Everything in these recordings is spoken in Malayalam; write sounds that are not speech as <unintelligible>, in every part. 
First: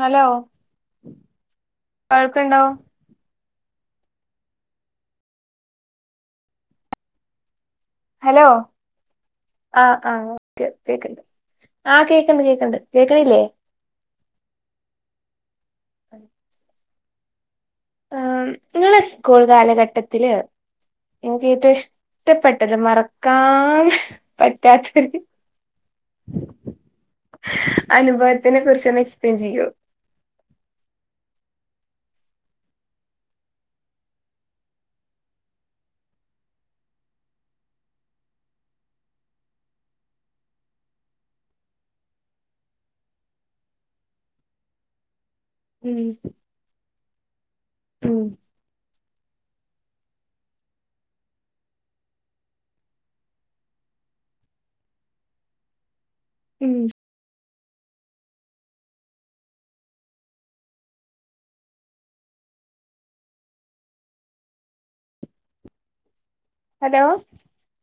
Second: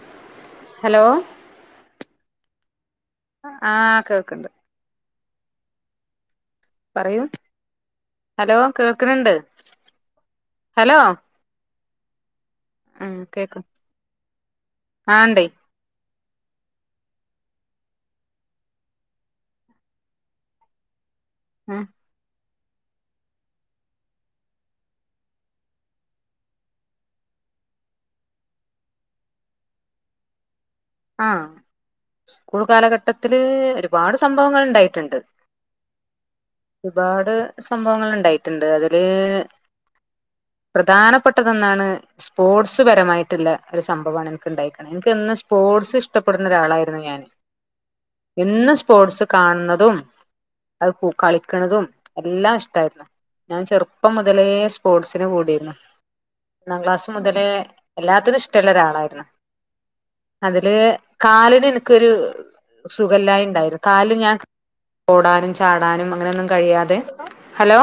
ഹലോ ഹലോ <unintelligible> ആഹ് കേക്കണ്ട്. പറയൂ ഹലോ കേൾക്ക്ണ് ണ്ട് ആഹ് ആഹ് ഓക്കെ ഹലോ കേക്കണ്ട്. ആഹ് കേക്കണ്ട് കേക്കണ്ട് ഉം കേൾക്കണില്ലേ? കേക്ക് ആഹ് ഇണ്ടേ ആം നിങ്ങള് സ്കൂൾ കാലഘട്ടത്തില് എനിക്ക് ഏറ്റവും ഇഷ്ടപ്പെ <unintelligible> മറക്കാൻ പറ്റാത്തൊരു അനുഭവത്തിനെ കുറിച്ച് ഒന്ന് എക്സ്പ്ലെയിൻ ചെയ്യോ ആഹ് സ്കൂൾ കാലഘട്ടത്തില് ഒരുപാട് സംഭവങ്ങൾ ഉണ്ടായിട്ടുണ്ട് ഒരുപാട് സംഭവങ്ങൾ ഉണ്ടായിട്ടുണ്ട് അതില് പ്രധാനപ്പെട്ടതൊന്നാണ് സ്പോർട്സ് പരമായിട്ടുള്ള ഒരു സംഭവാണ് എനിക്ക് ഇണ്ടായിക്ക്‌ണ്‌ എനിക്ക്ന്ന് പോർട്സ് ഉം ഇഷ്ടപ്പെടുന്ന ഒരാളായിരുന്നു ഞാൻ ഉം എന്ന് സ്പോർട്സ് കാണുന്നതും അത് കു കളിക്ക്‌ണതും എല്ലാം ഇഷ്ടായിരുന്നു ഞാൻ ചെറുപ്പം മുതലേ സ്പോർട്സിന് കൂടിരുന്നു ഉം ഒന്നാം ക്ലാസ് മുതലേ എല്ലാത്തിനും ഇഷ്ടള്ള ഒരാളായിരുന്നു അതില് കാലിന് ഇൻക്കൊരു സുഖല്ലായി ഇണ്ടായി കാല് ഞാൻ ഓടാനും ചാടാനും അങ്ങനെയൊന്നും കഴിയാതെ ഹലോ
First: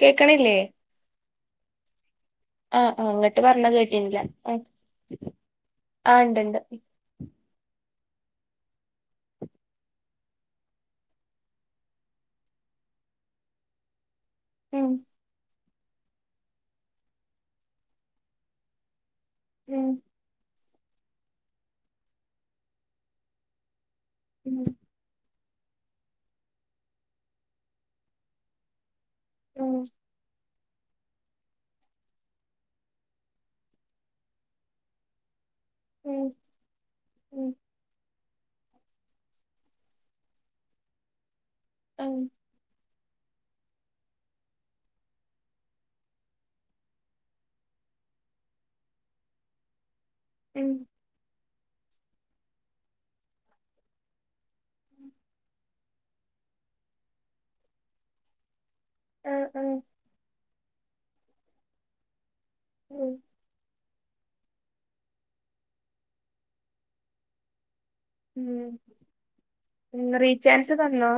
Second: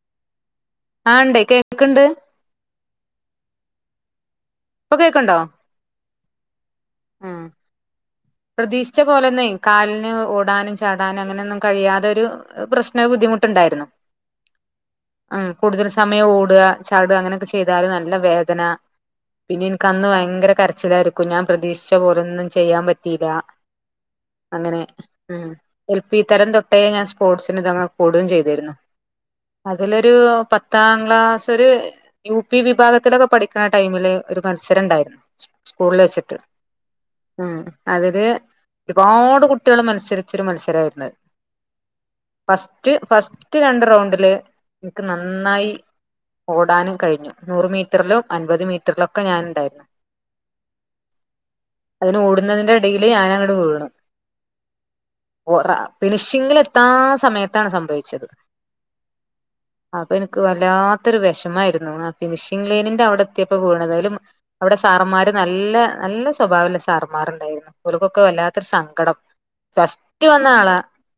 കേക്ക്‌ണില്ലേ ആ ഇണ്ടെയ്‌ കേക്ക്ണ്ട് ആ ആ ഇങ്ങട്ട് പറഞ്ഞത് കേട്ടീന്നില കേക്ക്ണ്ടോ ആ ഇണ്ട് ണ്ട് ഉം പ്രതീക്ഷിച്ച പോലൊന്നു കാലിന് ഓടാനും ചാടാനും അങ്ങനൊന്നും കഴിയാതെ ഒരു പ്രശ്ന ബുദ്ധി മുട്ടുണ്ടായിരുന്നു ഉം കൂടുതൽ സമയം ഓട് ചാട് അങ്ങനെയൊക്കെ ചെയ്താല് നല്ല വേദന പിന്നെ ഉം ഇന്ക്ക് അന്ന് വയങ്കര കരച്ചിലായിരിക്കും ഞാൻ പ്രതീക്ഷിച്ച പോലൊന്നും ചെയ്യാൻ പറ്റീല ഉം അങ്ങനെ എൽ പി തരം തൊട്ടേ ഞാൻ സ്പോർട്സിന് കൂടുകയും ചെയ്തിരുന്നു ഉം അതിലൊരു പത്ത് പത്താം ക്ലാസ് ഒരു യു പി വിഭാഗത്തിലൊക്കെ പഠിക്കണ ടൈമില് ഒരു മത്സരം ഉണ്ടായിരുന്നു സ്കൂളിൽ ഉം വെച്ചിട്ട് ഉം അതില് ഒരുപാട് കുട്ടികൾ മത്സരിച്ചൊരു മത്സരമായിരുന്നു ഉം ഫസ്റ്റ് ഫസ്റ്റ് രണ്ട് റൗണ്ടില് എനിക്ക് നന്നായി ഓടാനും കഴിഞ്ഞു നൂറ് മീറ്ററിലും അൻപത് മീറ്ററിലൊക്കെ ഞാനുണ്ടായിരുന്നു ഉം അതിന് ഓടുന്നതിന്റെ ഇടയില് ഞാനങ്ങട്ട് വീണു അ ഫിനിഷിങ്ങിൽ എത്താൻ സമയത്താണ് സംഭവിച്ചത് ആഹ് ആഹ് അപ്പൊ എനിക്ക് വല്ലാത്തൊരു വിഷമായിരുന്നു ഫിനിഷിംഗ് ലൈനിന്റെ അവിടെ എത്തിയപ്പോ വീണത്. അതില് അവിടെ സാറമ്മാര് നല്ല നല്ല സ്വഭാവള്ള സാറമ്മാര് മാരുണ്ടായിരുന്നു. ഓൽക്കൊക്കെ ഉം വല്ലാത്തൊരു സങ്കടം ഉം ഫസ്റ്റ് വന്ന റീചാൻസ് ആളാ തന്നോ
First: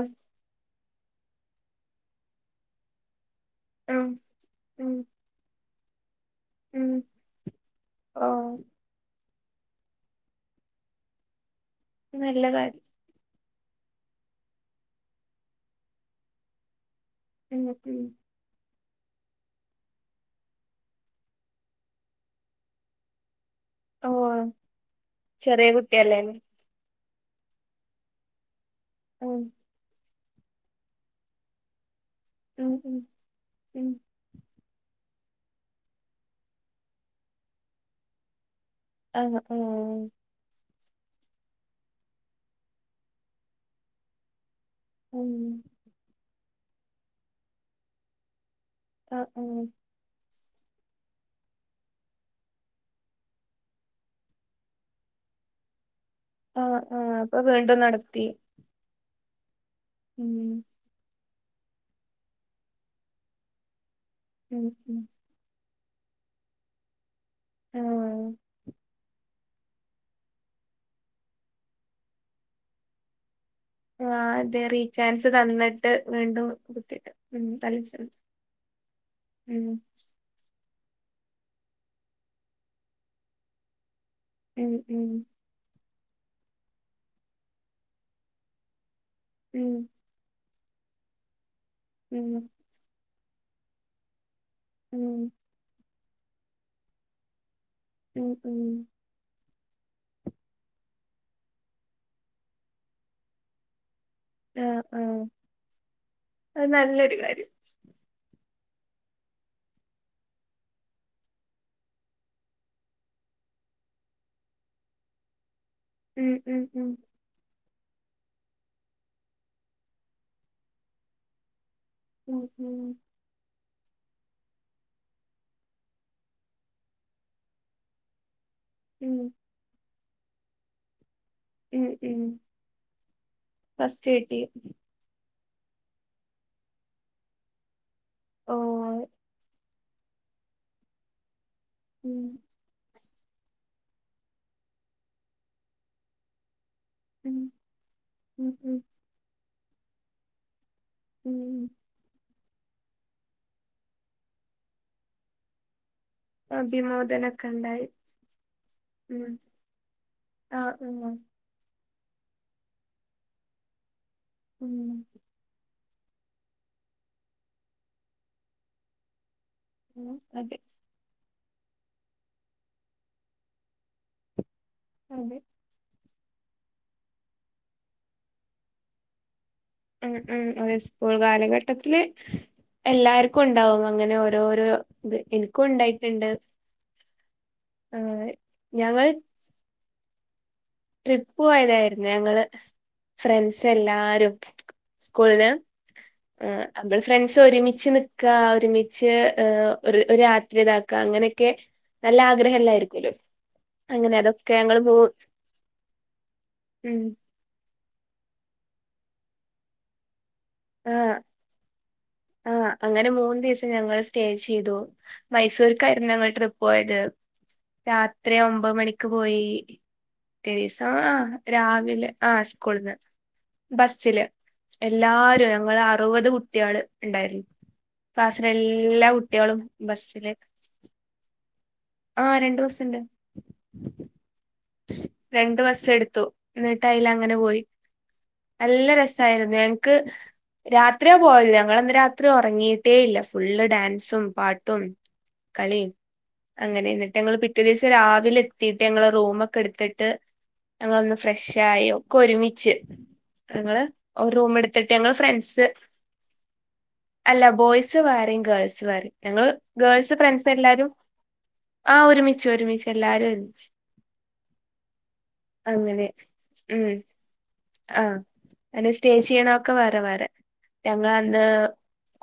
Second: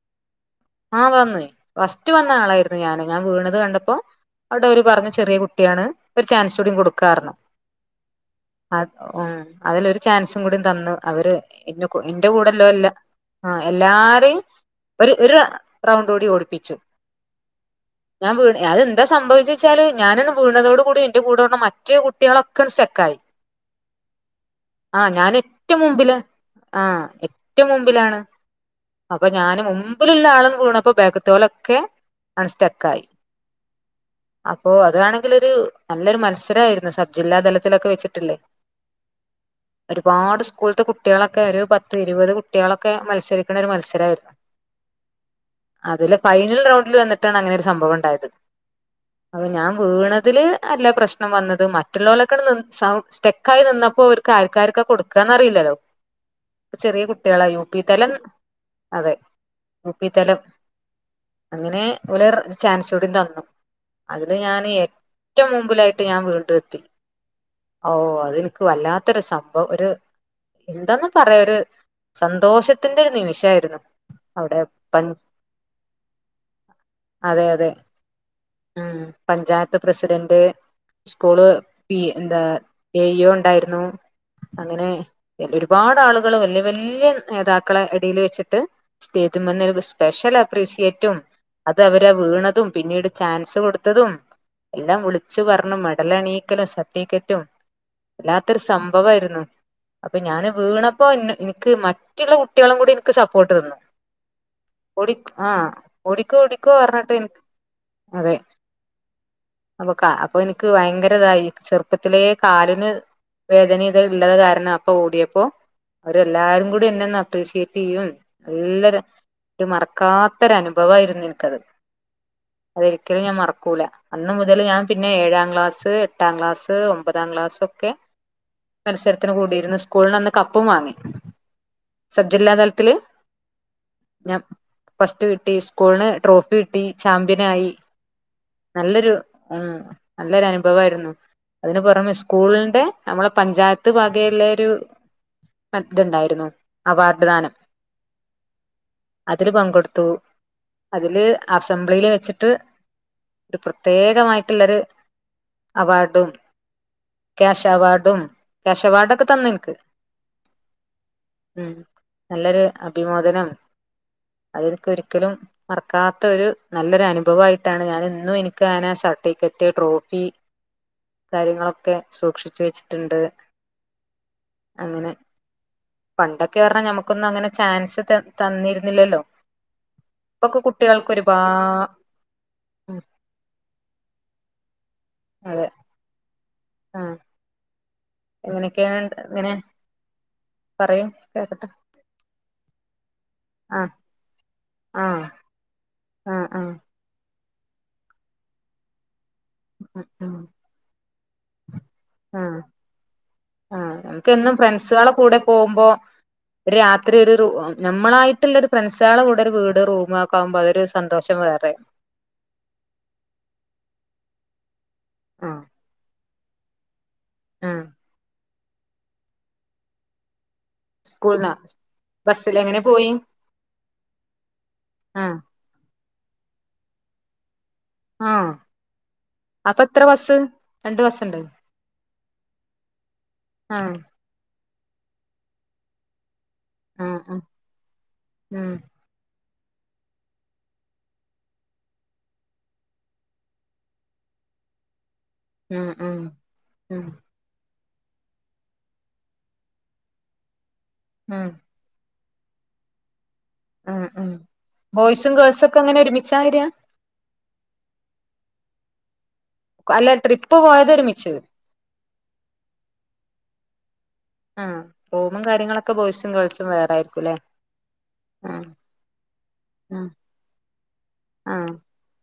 ആഹ വന്നുവെയ് ഫസ്റ്റ് വന്ന ആളായിരുന്നു ഞാന്. ഞാൻ വീണത് കണ്ടപ്പോ ഉം അവിടെ ഓര് ഉം പറഞ്ഞു ചെറിയ കുട്ടി കുട്ടിയാണ്. ഒരു ചാൻസ് കൂടി ഉം കൊടുക്കാന്ന് പറഞ്ഞു. ഓ അതില് ഒരു ചാൻസും കൂടി തന്നു. അവര് എ എന്റെ നല്ല കൂടെല്ലോലെ കാര്യം എല്ലാ ആഹ് എല്ലാരേം ഒരു ഒരു റൗണ്ട് കൂടി ഓടിപ്പിച്ചു ഉം ഉം ഞാൻ വീണു അത് എന്താ സംഭവിച്ച് വെച്ചാല് ഞാനങ്ങട്ട് വീണതോട് കൂടി എന്റെ കൂടെള്ള മറ്റേ കുട്ടിയോളൊക്കെ ങ്ങട്ട് സ്റ്റക്കായി ഓ ആഹ് ചെറിയ ഞാനെറ്റം മുമ്പില് കുട്ടിയല്ലേല്ലേ ആഹ് ഏറ്റം മുമ്പിലാണ് അപ്പൊ ഉം ഞാനും മുമ്പ് മുമ്പിലുള്ള ആളണ് വീണപ്പോ ബാക്കിത്തോലൊക്കെ അങ്ങട്ട് ഉം ഉം സ്റ്റക്കായി ഉം അപ്പൊ ഓ അതാണെങ്കില് ഒരു നല്ലൊരു മത്സരായിരുന്നു സബ്ജില്ലാ തലത്തിലൊക്കെ വെച്ചിട്ടില്ലെ ആഹ് ആഹ് സ്കൂള്ത്തെ കുട്ടികളൊക്കെ ഒരു പത്ത് ഇരുപത് കുട്ടികളൊക്കെ മത്സരിക്ക്‌ണ ഒരു മത്സരായിരുന്നു ഉം അതില് ഫൈനൽ റൗണ്ടിൽ വന്നിട്ടാണ് അങ്ങനെ ഒരു സംഭവം ഉണ്ടായത് ആഹ് അപ്പൊ ആഹ് ഞാൻ വീണതില് അല്ല പ്രശ്നം വന്നത് മറ്റുള്ളോലൊക്കെണ് നിന്നപ്പൊ സ്റ്റക്കായി നിന്നപ്പൊ അവർക്ക് ആർക്കാർക്ക കൊടുക്ക ന്നറിയില്ലല്ലോ ആഹ് ചെറിയ ആഹ് അപ്പൊ കുട്ടികളാ യു വീണ്ടും പി തലം നടത്തി അതെ യു പി ഉം തലം അങ്ങനെ ഓലൊരു ചാൻസൂടി തന്നു അതില് ഞാൻ ഉം ഉം ഏറ്റവും മുമ്പിലായിട്ട് ഞാൻ വീണ്ടും എത്തി ഓ ആഹ് അത് എനിക്ക് വല്ലാത്തൊരു സംഭവം ഒരു എന്താന്ന പറയാ ഒരു സന്തോഷത്തിന്റെ ഒരു നിമിഷായിരുന്നു ആഹ് അവിടെ അതെ പ റീചാൻസ് തന്നിട്ട് വീണ്ടും അതെ അതെ <unintelligible> ഉം ഉം പഞ്ചായത്ത് പ്രസിഡന്റ് സ്കൂള് പി എന്താ എ. ഇ. യേ, ഉണ്ടായിരുന്നു. ഉം അങ്ങനെ ഉം ഒരുപാട് ആളുകള് വല്യ വല്യ നേതാക്കളെ ഇടിൽ വെച്ചിട്ട് ഉം സ്റ്റേജ സ്പെഷ്യൽ അപ്രീഷിയേറ്റും അത് അവരാ ഉം വീണതും പിന്നീട് ചാൻസ് കൊടുത്തതും എല്ലാം ഉം വിളിച്ച് പറഞ്ഞു മെഡൽ എണീയിക്കലും സർട്ടിഫിക്കറ്റും. ഉം വല്ലാത്തൊരു ഉം സംഭവായിരുന്നു. അപ്പൊ ഞാന് വീണപ്പോ എനിക്ക് മറ്റുള്ള കുട്ടികളും കൂടി എനിക്ക് സപ്പോർട്ട് തന്നു. ആഹ് ഒടി ആഹ് ആഹ ഒടിക്കോ, അത് ഒടിക്കോ പറഞ്ഞിട്ട് നല്ലൊരു എനി കാര്യം അതെ. <inaudible> അപ്പൊ അപ്പൊ എനിക്ക് ഭയങ്കര ഇതായി ചെറുപ്പത്തിലെ കാലിന് വേദന ഇത ഉള്ളത് കാരണം അപ്പൊ ഓടിയപ്പോ ഉം ഉം അവരെല്ലാരും കൂടി. ഉം എന്നെ ഒന്ന് അപ്രീഷിയേറ്റ് <unintelligible> എല്ലൊരു ഒരു മറക്കാത്ത ഒരു അനുഭവയിരുന്നു എനിക്കത് ഉം ഉം അതൊരിക്കലും ഞാൻ മറക്ക കുല അന്ന് മുതൽ ഞാൻ പിന്നെ ഏഴാം ക്ലാസ്, എട്ടാം ക്ലാസ്, ഒമ്പതാം ക്ലാസ് ഒക്കെ ഉം മത്സരത്തിന് കൂടിയിരുന്ന് സ്കൂളിന അന്ന് കപ്പും വാങ്ങി. ഉം ഉം സബ്ജില്ല തലത്തില് ഫസ്റ്റ് ഞാൻ കിട്ടി ഫസ്റ്റ്ക് സ്കൂളന് ട്രോഫി കട്ടി ചാമ്പ്യനായി. ഓഹ് നല്ലൊരു ഉ നല്ലൊരു അനുഭവമായിരുന്നു. അതിന് പുറമെ ഉം സ്കൂളിന്റെ നമ്മളെ പഞ്ചായത്ത് ഭാഗയിലെ <unintelligible> ഇത്ണ്ടായിരുന്നു ഉം ഉം ഉം അതില് പങ്കെടുത്തു അതില് ഉം അസംബ്ലിയിൽ വെച്ചി ട് ഒരു പ്രത്യേകമായിട്ടുള്ളരു അവാർഡ് ടും അഭിമോദനൊക്കെ കാശ് ഉണ്ടായി അവാർഡും കാക്ഷ് അവാർഡ ഉം തന്നിനിക് ആഹ് ഉം ഉ നല്ലൊരു അഭിമോദനം ഉം അതനിക്ക് ഒരിക്കലും മറക്കാത്ത ഒരു നല്ലൊരു അനുഭവമായിയിട്ടാണ് ഞാന് ഇന്നും. എനിക്ക് ഞാ ആ <unintelligible> മറ്റേ ഉം ട്രോഫി അതെ കാര്യങ്ങളൊക്കെ സൂക്ഷിച്ചു വെച്ചിട്ടുണ്ട്. അങ്ങനെ അതെ പണ്ടൊക്കെ പറഞ്ഞാൽ നഞമ്മുക്കൊന്നും അങ്ങനെ ചാൻസ് ത തന്നിരുന്നില്ലല്ലോ ഉ ഇപ്പൊക്കെ ഉം കുട്ടികൾക്ക് സ്കൂൾ ഒരുപാ കാലഘട്ടത്തില് എല്ലാർക്കും ഉണ്ടാവും അങ്ങനെ ഓ ഓരോരോ എനിക്കും ഉണ്ടായിട്ടുണ്ട്. ആഹ് എങ്ങനെയൊക്കെയ ഞങ്ങൾ ഇങ്ങനെ പറയൂ ട്രിപ്പ് കേക്കട്ടെ പോയതായിരുന്നു ഞങ്ങള് ഫ്രണ്ട്സ് ആ എല്ലാരും ആ സ്കൂളന് ആ ആ അ ഫ്രണ്ട്സ് ഒരുമിച്ച് നിക്കാ ഒരുമിച്ച് ഏ ഉം, ഒരു രാത്രി ഇതാക്ക അങ്ങനെയൊക്കെ നല്ല ഉം, ആ ആഗ്രഹമല്ലായിരിക്കല്ലോ ആ അങ്ങനെ നമുക്ക് എന്നും അതൊക്കെ ഞങ്ങള്ൾ പോ ഫ്രണ്ട്സുകളെ കൂടെ പോകുമ്പോ രാത്രി ഒരു റൂ നമ്മളായിട്ടുള്ള ഒരു ഫ്രണ്ട്സ് കൂടെ ഒരു വീട് റൂമേ ആ ആ അങ്ങനെ മൂന്ന് ദിവസം ഞങ്ങൾ സ്റ്റേ ചെയ്തു ആ മൈസൂർക്കായിരുന്നു ഞങ്ങൾ ട്രിപ്പ് പോയത് ആ രാത്രി ഒമ്പ മണിക്ക് പോയി ആ സ്കൂൾന്നാ രാവിലെ ആ ബസ്സില് എങ്ങനെ സ്കൂളന്ന് പോയി ബസില് എല്ല ആഹ് ങ്ങ അറുപത് കുട്ടികള് ഉണ്ടായിരുന്നു ക്ലാസിലെ ആഹ് എല്ലാ കുട്ടികളും അപ്പൊ എത്ര ബസില് ബസ്സ് രണ്ട് ബസ്സുണ്ട് ആഹ രണ്ട് ബസുണ്ട് ആഹ് യി രണ്ട് ബസ എടുത്തു. എന്നട്ട അതിൽ ആഹ് അങ്ങനെ ആഹ് പോയി ഉം നല്ല രസായിരുന്നു ഞങ്ങക്ക് രാത്രിയ പോയത് ഞങ്ങളന്ന് രാത്രി ഉറങ്ങിയിട്ടേ ഇല്ല ഫുള്ള് ഡാൻസും, പാട്ടും. ഉം കളിയും ഉം അങ്ങനെ ഉം എന്നിട്ട് ഞങ്ങള്ൾ പിറ്റേ ദിവസം രാവിലെ എത്തിട്ട് ഞങ്ങളെ റൂമ ഒക്കെ എടുത്തിട്ട് ഞങ്ങളൊന്ന് ഉം ഫ്രഷായി ഒക്കെ ഒരുമിച്ച് ഞങ്ങള് ഉം ഉം ഒര് റൂമ് എടുത്തിട്ട് ഞങ്ങള് ബോയ്സും ഗേൾസും ഫ്രണ്ട്സ് ഒക്കെ അങ്ങനെ ഒരുമിച്ചാ വരാ അല്ല ബോയ്സ് വേറേം ഗേൾസ് വേറെയും ഞങ്ങള് അല്ല ഗേൾസ് ഫ്രണ്ട്സ് ട്രിപ്പ് എല്ലാരും പോയത് ഒരുമിച്ച് ആ ഒരുമിച്ച് ഒരുമിച്ച് എല്ലാരും ഒരുമിച്ചു ആ റൂമും കാര്യങ്ങളൊക്കെ ബോയിസും ഗേൾസും വേറാ യിരിക്കുല്ലേ ആഅങ്ങനെ സ്റ്റേ ചെയ്യണ ഒക്കെ വേറെ ആഹ് വേറെ ഞങ്ങൾ അന്ന് ആഹ്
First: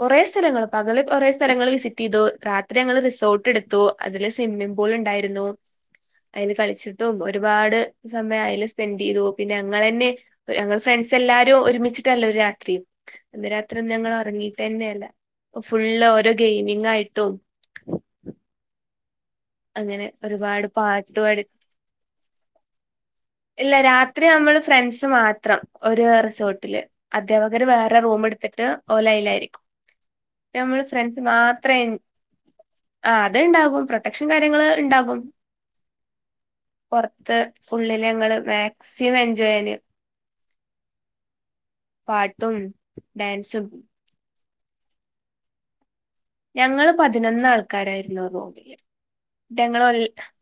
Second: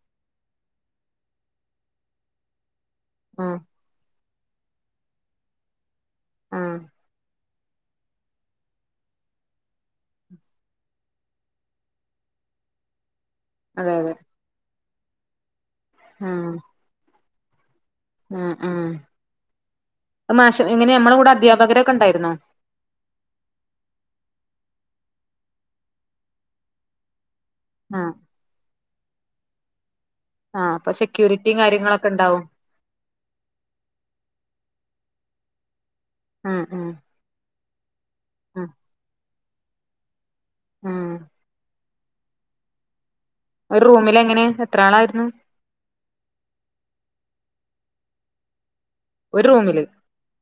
കൊറേ സ് സ്ഥലങ്ങളൊക്കെ ങ്ങള് കൊറെ സ്ഥലങ്ങള് വിസിറ്റ് യ്തു രാത്രി ആഹ് ഞങ്ങ സ്വിമ്മിംഗ് പൂൾ ഇണ്ടായിര്ന്നു അയില് ആഹ് കളിച്ചിട്ടും ഒരുപാട് സമയം അയില് സ്പെൻഡ് യ്തു പിന്നെ ഞങ്ങളെന്നെ ഞങ്ങൾ ഫ്രണ്ട്സ് എല്ലാരും ഒരുമിച്ചിട്ടല്ലോ ഒരു രാത്രി അന്ന് രാത്രി ഒന്നും അതെ അതെ ഞങ്ങള് ഉറങ്ങിട്ട്ന്നെല്ല ഫുള്ള് ഓരോ ഗെയിമിങ്ങായിട്ടും അ അങ്ങനെ ആ മാഷ് ഒരുപാട് എങ്ങനെ പാട്ട് ഞമ്മള കൂടെ പാടി അദ്ധ്യാപകരൊക്കെ ഇണ്ടായിര്ന്നോ ഇല്ല രാത്രി നമ്മള് ഫ്രണ്ട് മാത്രം ഒരു റിസോർട്ടില് അധ്യാപകര് വേറെ ആഹ് റൂമെട്ത്തിട്ട് ഓലയിലായിരിക്കും ആഹ് നമ്മള് അപ്പൊ ഫ്രണ്ട്സ് സെക്യൂരിറ്റിയും മാത്രേൻ കാര്യങ്ങളൊക്കെ ഉണ്ടാവും ആ അത്ണ്ടാകും പ്രൊട്ടക്ഷൻ കാര്യങ്ങള് ഇണ്ടാകും ഉം ഉം പൊറത്ത് ഉള്ളില് ഞങ്ങള് മാക്സിം എൻജോയ്യന് ആ പാട്ടും ഡാൻസും ഒര് റൂമിലെങ്ങനേരുന്നു എത്രാളായിരുന്നു ഞങ്ങള് പതിനൊന്ന് ആൾക്കാരായിരുന്നു റൂമില് ഒരു റൂമില് ഞങ്ങള് ഒൺ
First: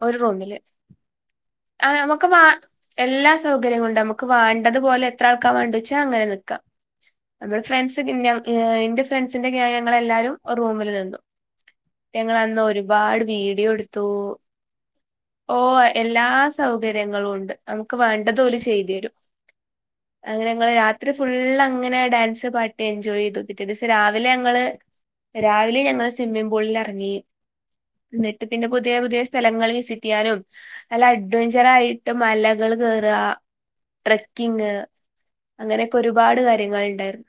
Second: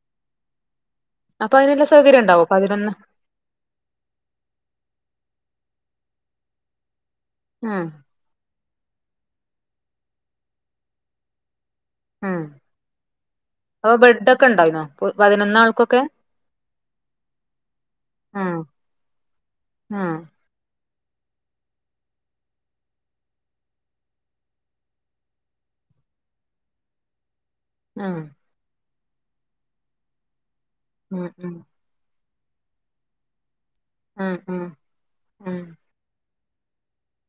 ഒരു റൂമില് അപ്പൊ അതിനുള്ള ആ സൗകര്യം നമുക്ക് മാ ഉണ്ടാവോ പതിനൊന്ന് എല്ലാ സൗകര്യങ്ങളും ണ്ട് നമുക്ക് വാണ്ടതും ക്ക മണ്ടോച്ച അങ്ങനെ നിക്കാ നമ്മള് ആഹ് ഫ്രണ്ട്സ് പിന്നെ എന്റെ ഫ്രണ്ട്സിന്റെ ഗ്യാങ് ഞങ്ങള് എല്ലാരും ഒര് റൂമില് നിന്നു ഞങ്ങള് ആഹ് അന്ന് ഒരുപാട് വീഡിയോ അപ്പൊ ടുത്തു ബെഡ് ഒക്കെ ഉണ്ടായിന്നോ ഓ പതിനൊന്ന് ആൾക്കൊക്കെ എല്ലാ സൗകര്യങ്ങളും ഉണ്ട് നമുക്ക് വേണ്ടത് ഓല് ആഹ് ചെയത് രും ആഹ് അങ്ങനെ ഞങ്ങള് രാത് ത്രി ഫുള്ള് അങ്ങനെ ഡാൻസ് പാട്ടി എൻജോയ്തു പിറ്റേ ദിവസം രാവിലെ ഞങ്ങള് രാവിലെ ഞങ്ങള് സിമ്മിംങ് പൂളിലെറങ്ങി ആഹ് ന്നിട്ട് <unintelligible> പുതിയ പുതിയ സ്ഥലങ്ങൾ വിസിറ്റ് യ്യാനും നല്ല ഉം ഉം അഡ്വെഞ്ചറായിട്ട് മലകൾ കേറ് ഉം ഉം ട്രക്കിങ് ഉം അങ്ങനെയൊക്കെ ഒരുപാട് കാര്യങ്ങള്ണ്ടായിര്ന്നു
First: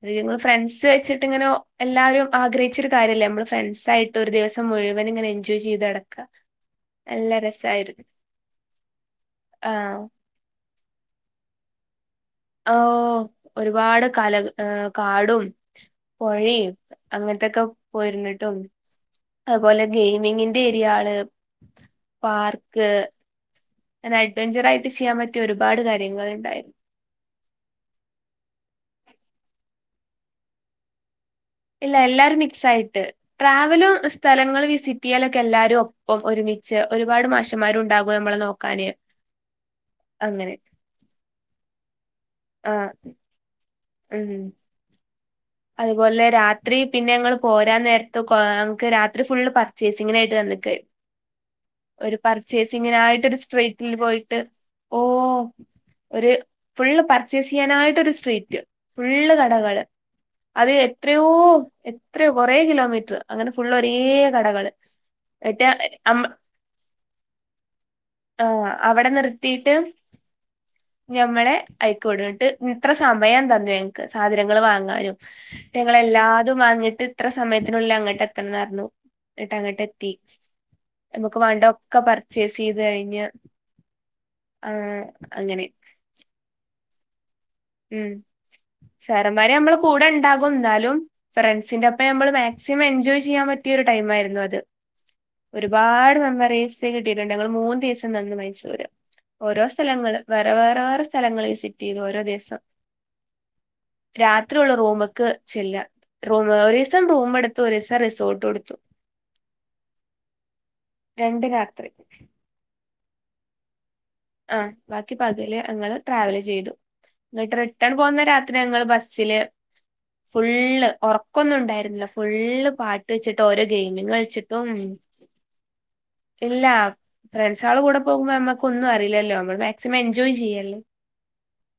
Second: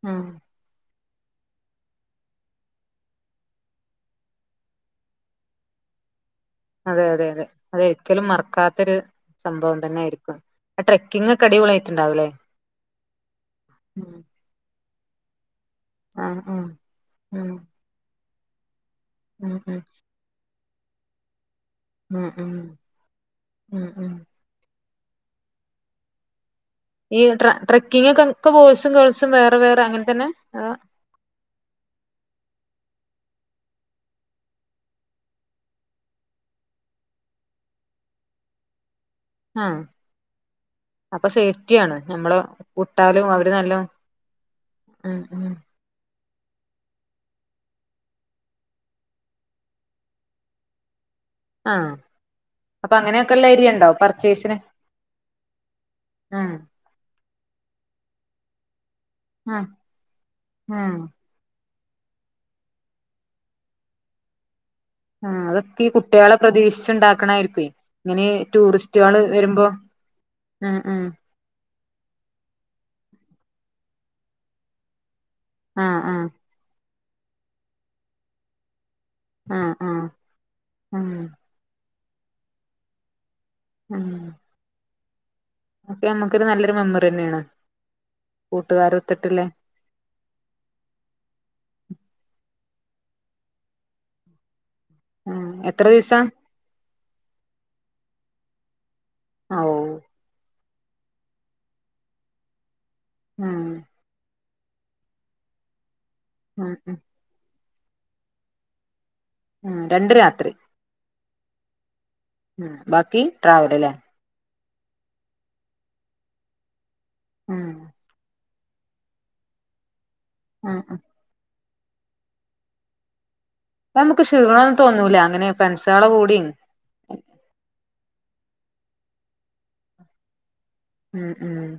പിന്നെ ഉം ഞങ്ങള് ഫ്രണ്ട്സ് വെച്ചിട്ട് ഇങ്ങനൊ എല്ലാരും ആഗ്രഹിച്ചൊരു കാര്യല്ലേ നമ്മള് ഫ്രണ്ട്സായിട്ട് ഒരു ദിവസം മുഴുവനും ഇങ്ങനെ എൻജോയ് ചെയ്ത് നടക്ക് അതെ അതെ അതെ അതൊരിക്കലും മറക്കാത്തൊരു സംഭവം തന്നെ ആഹ് ആയിരിക്കും ആ ട്രക്കിങ് ഒക്കെ അടിപൊളി യാ യിട്ടുണ്ടാവ് ല്ലേ ഓ ഒരുപാട് കാല ഏ കാടും ആഹ് പൊഴേ ആഹ് ഉം അങ്ങൻത്തൊക്കെ പോയിര് ന്നിട്ടും ഉം ഉം അത്പോലെ ഗെയിമിങ്ങി <unintelligible> ഉം ഉം പാർക്ക് ഉം ഉം അങ്ങനെ അഡ് വെഞ്ചറായി ചെയ്യാൻ പറ്റിയ ഒരുപാട് കാര്യങ്ങൾ ഇണ്ടായിരുന്നു ഈ ട്ര ട്രക്കിങ് ഒക്കെ ഒക്കെ വോയ്‌സും ഗേൾസും വേറെ വേറെ അങ്ങനെ തന്നെ അ ഇല്ല എല്ലാരും മിക്സ് ആയിട്ട് ട്രാവലും സ്ഥലങ്ങള് വിസിറ്റ് യ്യലൊക്കെ എല്ലാരും ഒപ്പം ഒരുമി ച്ച് ഒരുപാട് മാഷമ്മാര് ഉണ്ടാകും നമ്മളെ നോക്കാന് ആ അങ്ങനെ അപ്പൊ സേഫ്റ്റി ആണ് നമ്മള വു ട്ടാലും അവര് മ് അ ആ അതുപോലെ രാത്രി പിന്നെ ങ്ങള് പോരാൻ നേരത്ത് കൊ ങ്ങക്ക് രാത്രി ഫുള്ള് പച്ചേസിങ്ങിനായിട്ട് തന്ന് എക്കെ ആഹ് ഒരു അപ്പൊ പർച്ചേസ്ങ്ങനായിട്ടൊരു അങ്ങനെയൊക്കെള്ള ഏരിയ ഉണ്ടോ സ്ട്രീറ്റിൽ പോയിട്ട് പർച്ചേസിന് ഓ ഒരു ആഹ് ഫുളള് പർ പർച്ചേസ് ചെയ്യാനായിട്ട്ടൊരു സ്ട്രീറ്റ് ഫുള്ള് ആഹ് കടകള് അത് ആഹ് എത്രയോ എത്രയോ കൊറേ കിലോമീറ്റർ അങ്ങനെ ഫുള്ള് ഒരേ കടകള് ആ എന്നിട്ട് അതൊക്കെ ഈ അം കുട്ടികളെ പ്രതീക്ഷിച്ചുണ്ടാക്ക് ണായിരിക്കും ഇങ്ങനെ ആഹ് അവിടെ ടൂറിസ്റ്റുകൾ വരുമ്പോ നിർത്തിയിട്ട് അ ഹാ അയിക്കോടങ്ങിട്ട് ഇത്ര സമയം തന്നു ഞങ്ങക്ക് സാധനങ്ങൾ വാങ്ങാനും ഞങ്ങൾ ആഹ് ആഹ് എല്ലാതും വാങ്ങിട്ട് ഇത്ര സമയത്തിനുള്ളിൽ അങ്ങോട്ട് എത്തണംന്ന്‌ പറഞ്ഞു എന്നട്ട് ആഹ് അങ്ങട്ട് ആഹ് എത്തി ഉം നമുക്ക് വേണ്ടതൊക്കെ പർച്ചേസ് ചെയ്ത് കഴിഞ്ഞ് ആ ഓക്കെ നമ്മുക്കൊരു നല്ലൊരു മെമ്മറി ന്നെണ് ഉം സേറന്മാര് നമ്മൾ കൂടെ ഉണ്ടാകും എന്നാലും ഫ്രണ്ട്സിന്റെ ഒപ്പം നമ്മള്ക് മാക് സിമം എൻജോയ് ചെയ്യാൻ പറ്റിയ ഒരു ടൈം ആയിരുന്നു അത് ഉം എത്ര ഒരുപാട് ദിവസം മെമ്മറീസ് കിട്ടിയിട്ടുണ്ട് ഞങ്ങള് മൂന്ന് ദിവസം നിന്നു മൈസൂര് ഓ ഓരോ സ്ഥലങ്ങള് വേറെ വേറെേറെ സ്ഥലങ്ങള് വിസിറ്റ് ചെയ്തു ഓരോ ദിവസം ഉം അത്രുള്ള റൂമ്ക്ക് ചെല്ലാ റൂ ഉം ഒരു ഉം ദിവസം റൂമ് എടുത്തു ഒരീസം റിസോർട്ട് എടുത്തു ഉ രണ്ട് രാത്രി രണ്ട് രാത്രി ഉം ബാക്കി ട്രാവല് ലെ ആ ബാക്കി പകല് അങ്ങള് ട്രാവല് ചെയ്തു എന്നിട്ട് ഉം റിട്ടേൺ പോന്ന രാ ത്രി ഞങ്ങള് ബസില് ഉം ഫുള്ള് ഉം ഉറക്കൊന്നും ഉണ്ടായിരുന്നില്ല ഫുള്ള് പാട്ട് വെച്ചി ട്ട് ഓരോ അപ്പൊ ഗെയിമിങ് നമുക്ക് കളിച്ചിട്ടും ക്ഷീണൊന്നും തോന്നൂല അങ്ങനെ ഫ്രണ്ട്സുകളെ കൂടിയും ഇല്ല ഫ്രണ്ട്സാളെ കൂടെ പോകുമ്പോ നമ്മുക്ക് ഒന്നും അറിയില്ലല്ലോ നമ്മൾ മാക്സിമം എൻജോയ് ചെയ്യല്ലേ ഉം ഉം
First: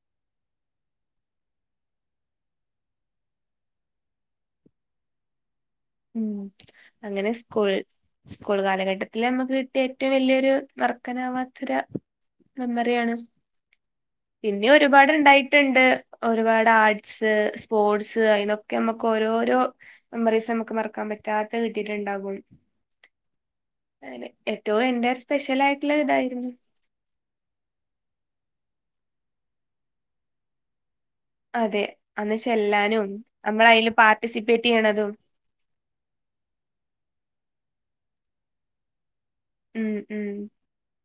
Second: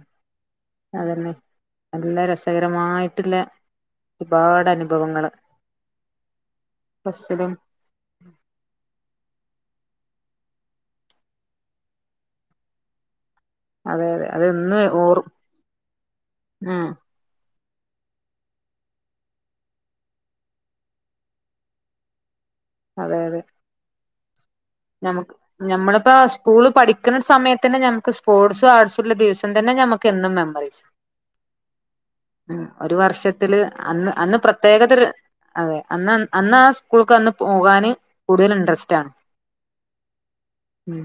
അതന്നെ നല്ല രസകരമായിട്ടില്ലെ ഒരുപാട് അനുഭവങ്ങള് ഉം അങ്ങനെ ബസ്സിലും സ്കൂൾ സ്കൂൾ കാലഘട്ടത്തില് നമ്മക്ക് ക്ക് കിട്ടിയ ഏറ്റവും വലിയൊരു മറ ക്കാ നാവാത്തൊരു മെമ്മറിയാണ് അതെ അതെ പിന്നെ അതൊന്നും ഓറും ഒരുപാട്ണ്ടായിട്ടുണ്ട് ഒരുപാട് ഉം ആർട്സ് സ്പോർട്സ് അതിനൊക്കെ നമുക്ക് ഓരോരോ മെമ്മറീസ് നമുക്ക് മറക്കാൻ പറ്റാത്ത കിട്ടീട്ടു ണ്ടാകും അതെ അതെ എന്റെ നമക്ക് സ്പെഷ്യൽ ആയിട്ടുള്ള ഞമ്മളിപ്പോ ഇതായിരുന്നു സ്കൂള് പഠിക്കുന്ന സമയ തന്നെ നമ്മക്ക് സ്പോർട്സ് സും ആഡ്സും ഉള്ള ദിവസം തന്നെ ഞമ്മക്ക് എന്നും മെമ്മറീസാ അതെ അന്ന് ഉ ഒരു ചെല്ലാനും വർഷത്തില് നമ്മൾ അതിൽ അന്ന് അന്ന് പാർട്ടിസിപ്പേറ്റ് പ്രത്യേകതര് ചെയ്യണതും അതെ അ അന്ന ആ സ്കൂൾക്കന്ന് പോകാന് കൂടുതൽ ഇൻട്രസ്റ്റ് ആണ് ഉം ഉം ഉം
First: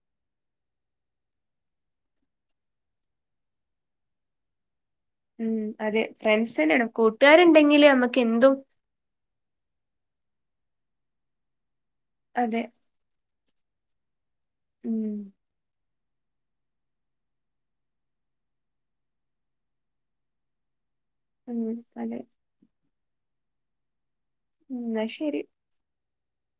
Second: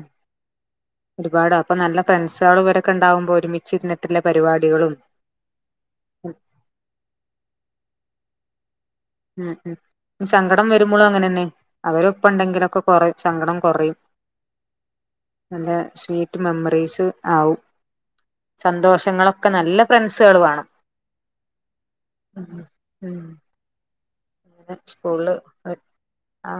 ഒരുപാട് അപ്പൊ നല്ല ഫ്രണ്ട്സാളും ഇവരൊക്കെ ഉണ്ടാവുമ്പോൾ ഒരുമിച്ച് ഇരു ന്നിട്ടുള്ള പരിപാടികളും ഉം അതെ ഫ്രണ്ട്സ് തന്നെയാണ് കൂട്ടുകാരുണ്ടെങ്കില് നമ്മക്ക് എന്തും ഉം ഉം സങ്കടം വരുമ്പോളും അങ്ങനെ തന്നെ അവര് ഒപ്പം അതെ ഉണ്ടെങ്കിലൊക്കെ കോറിം സങ്കടം കൊറിം ഉം സ്വീറ്റ് മെമ്മറീസ് ആവും സന്തോഷങ്ങളൊക്കെ നല്ല ഫൻസുകള് വേണം ഉം അതെ ഉം ഉം എന്നാ സ്കൂള് ശരി ഹ് ആ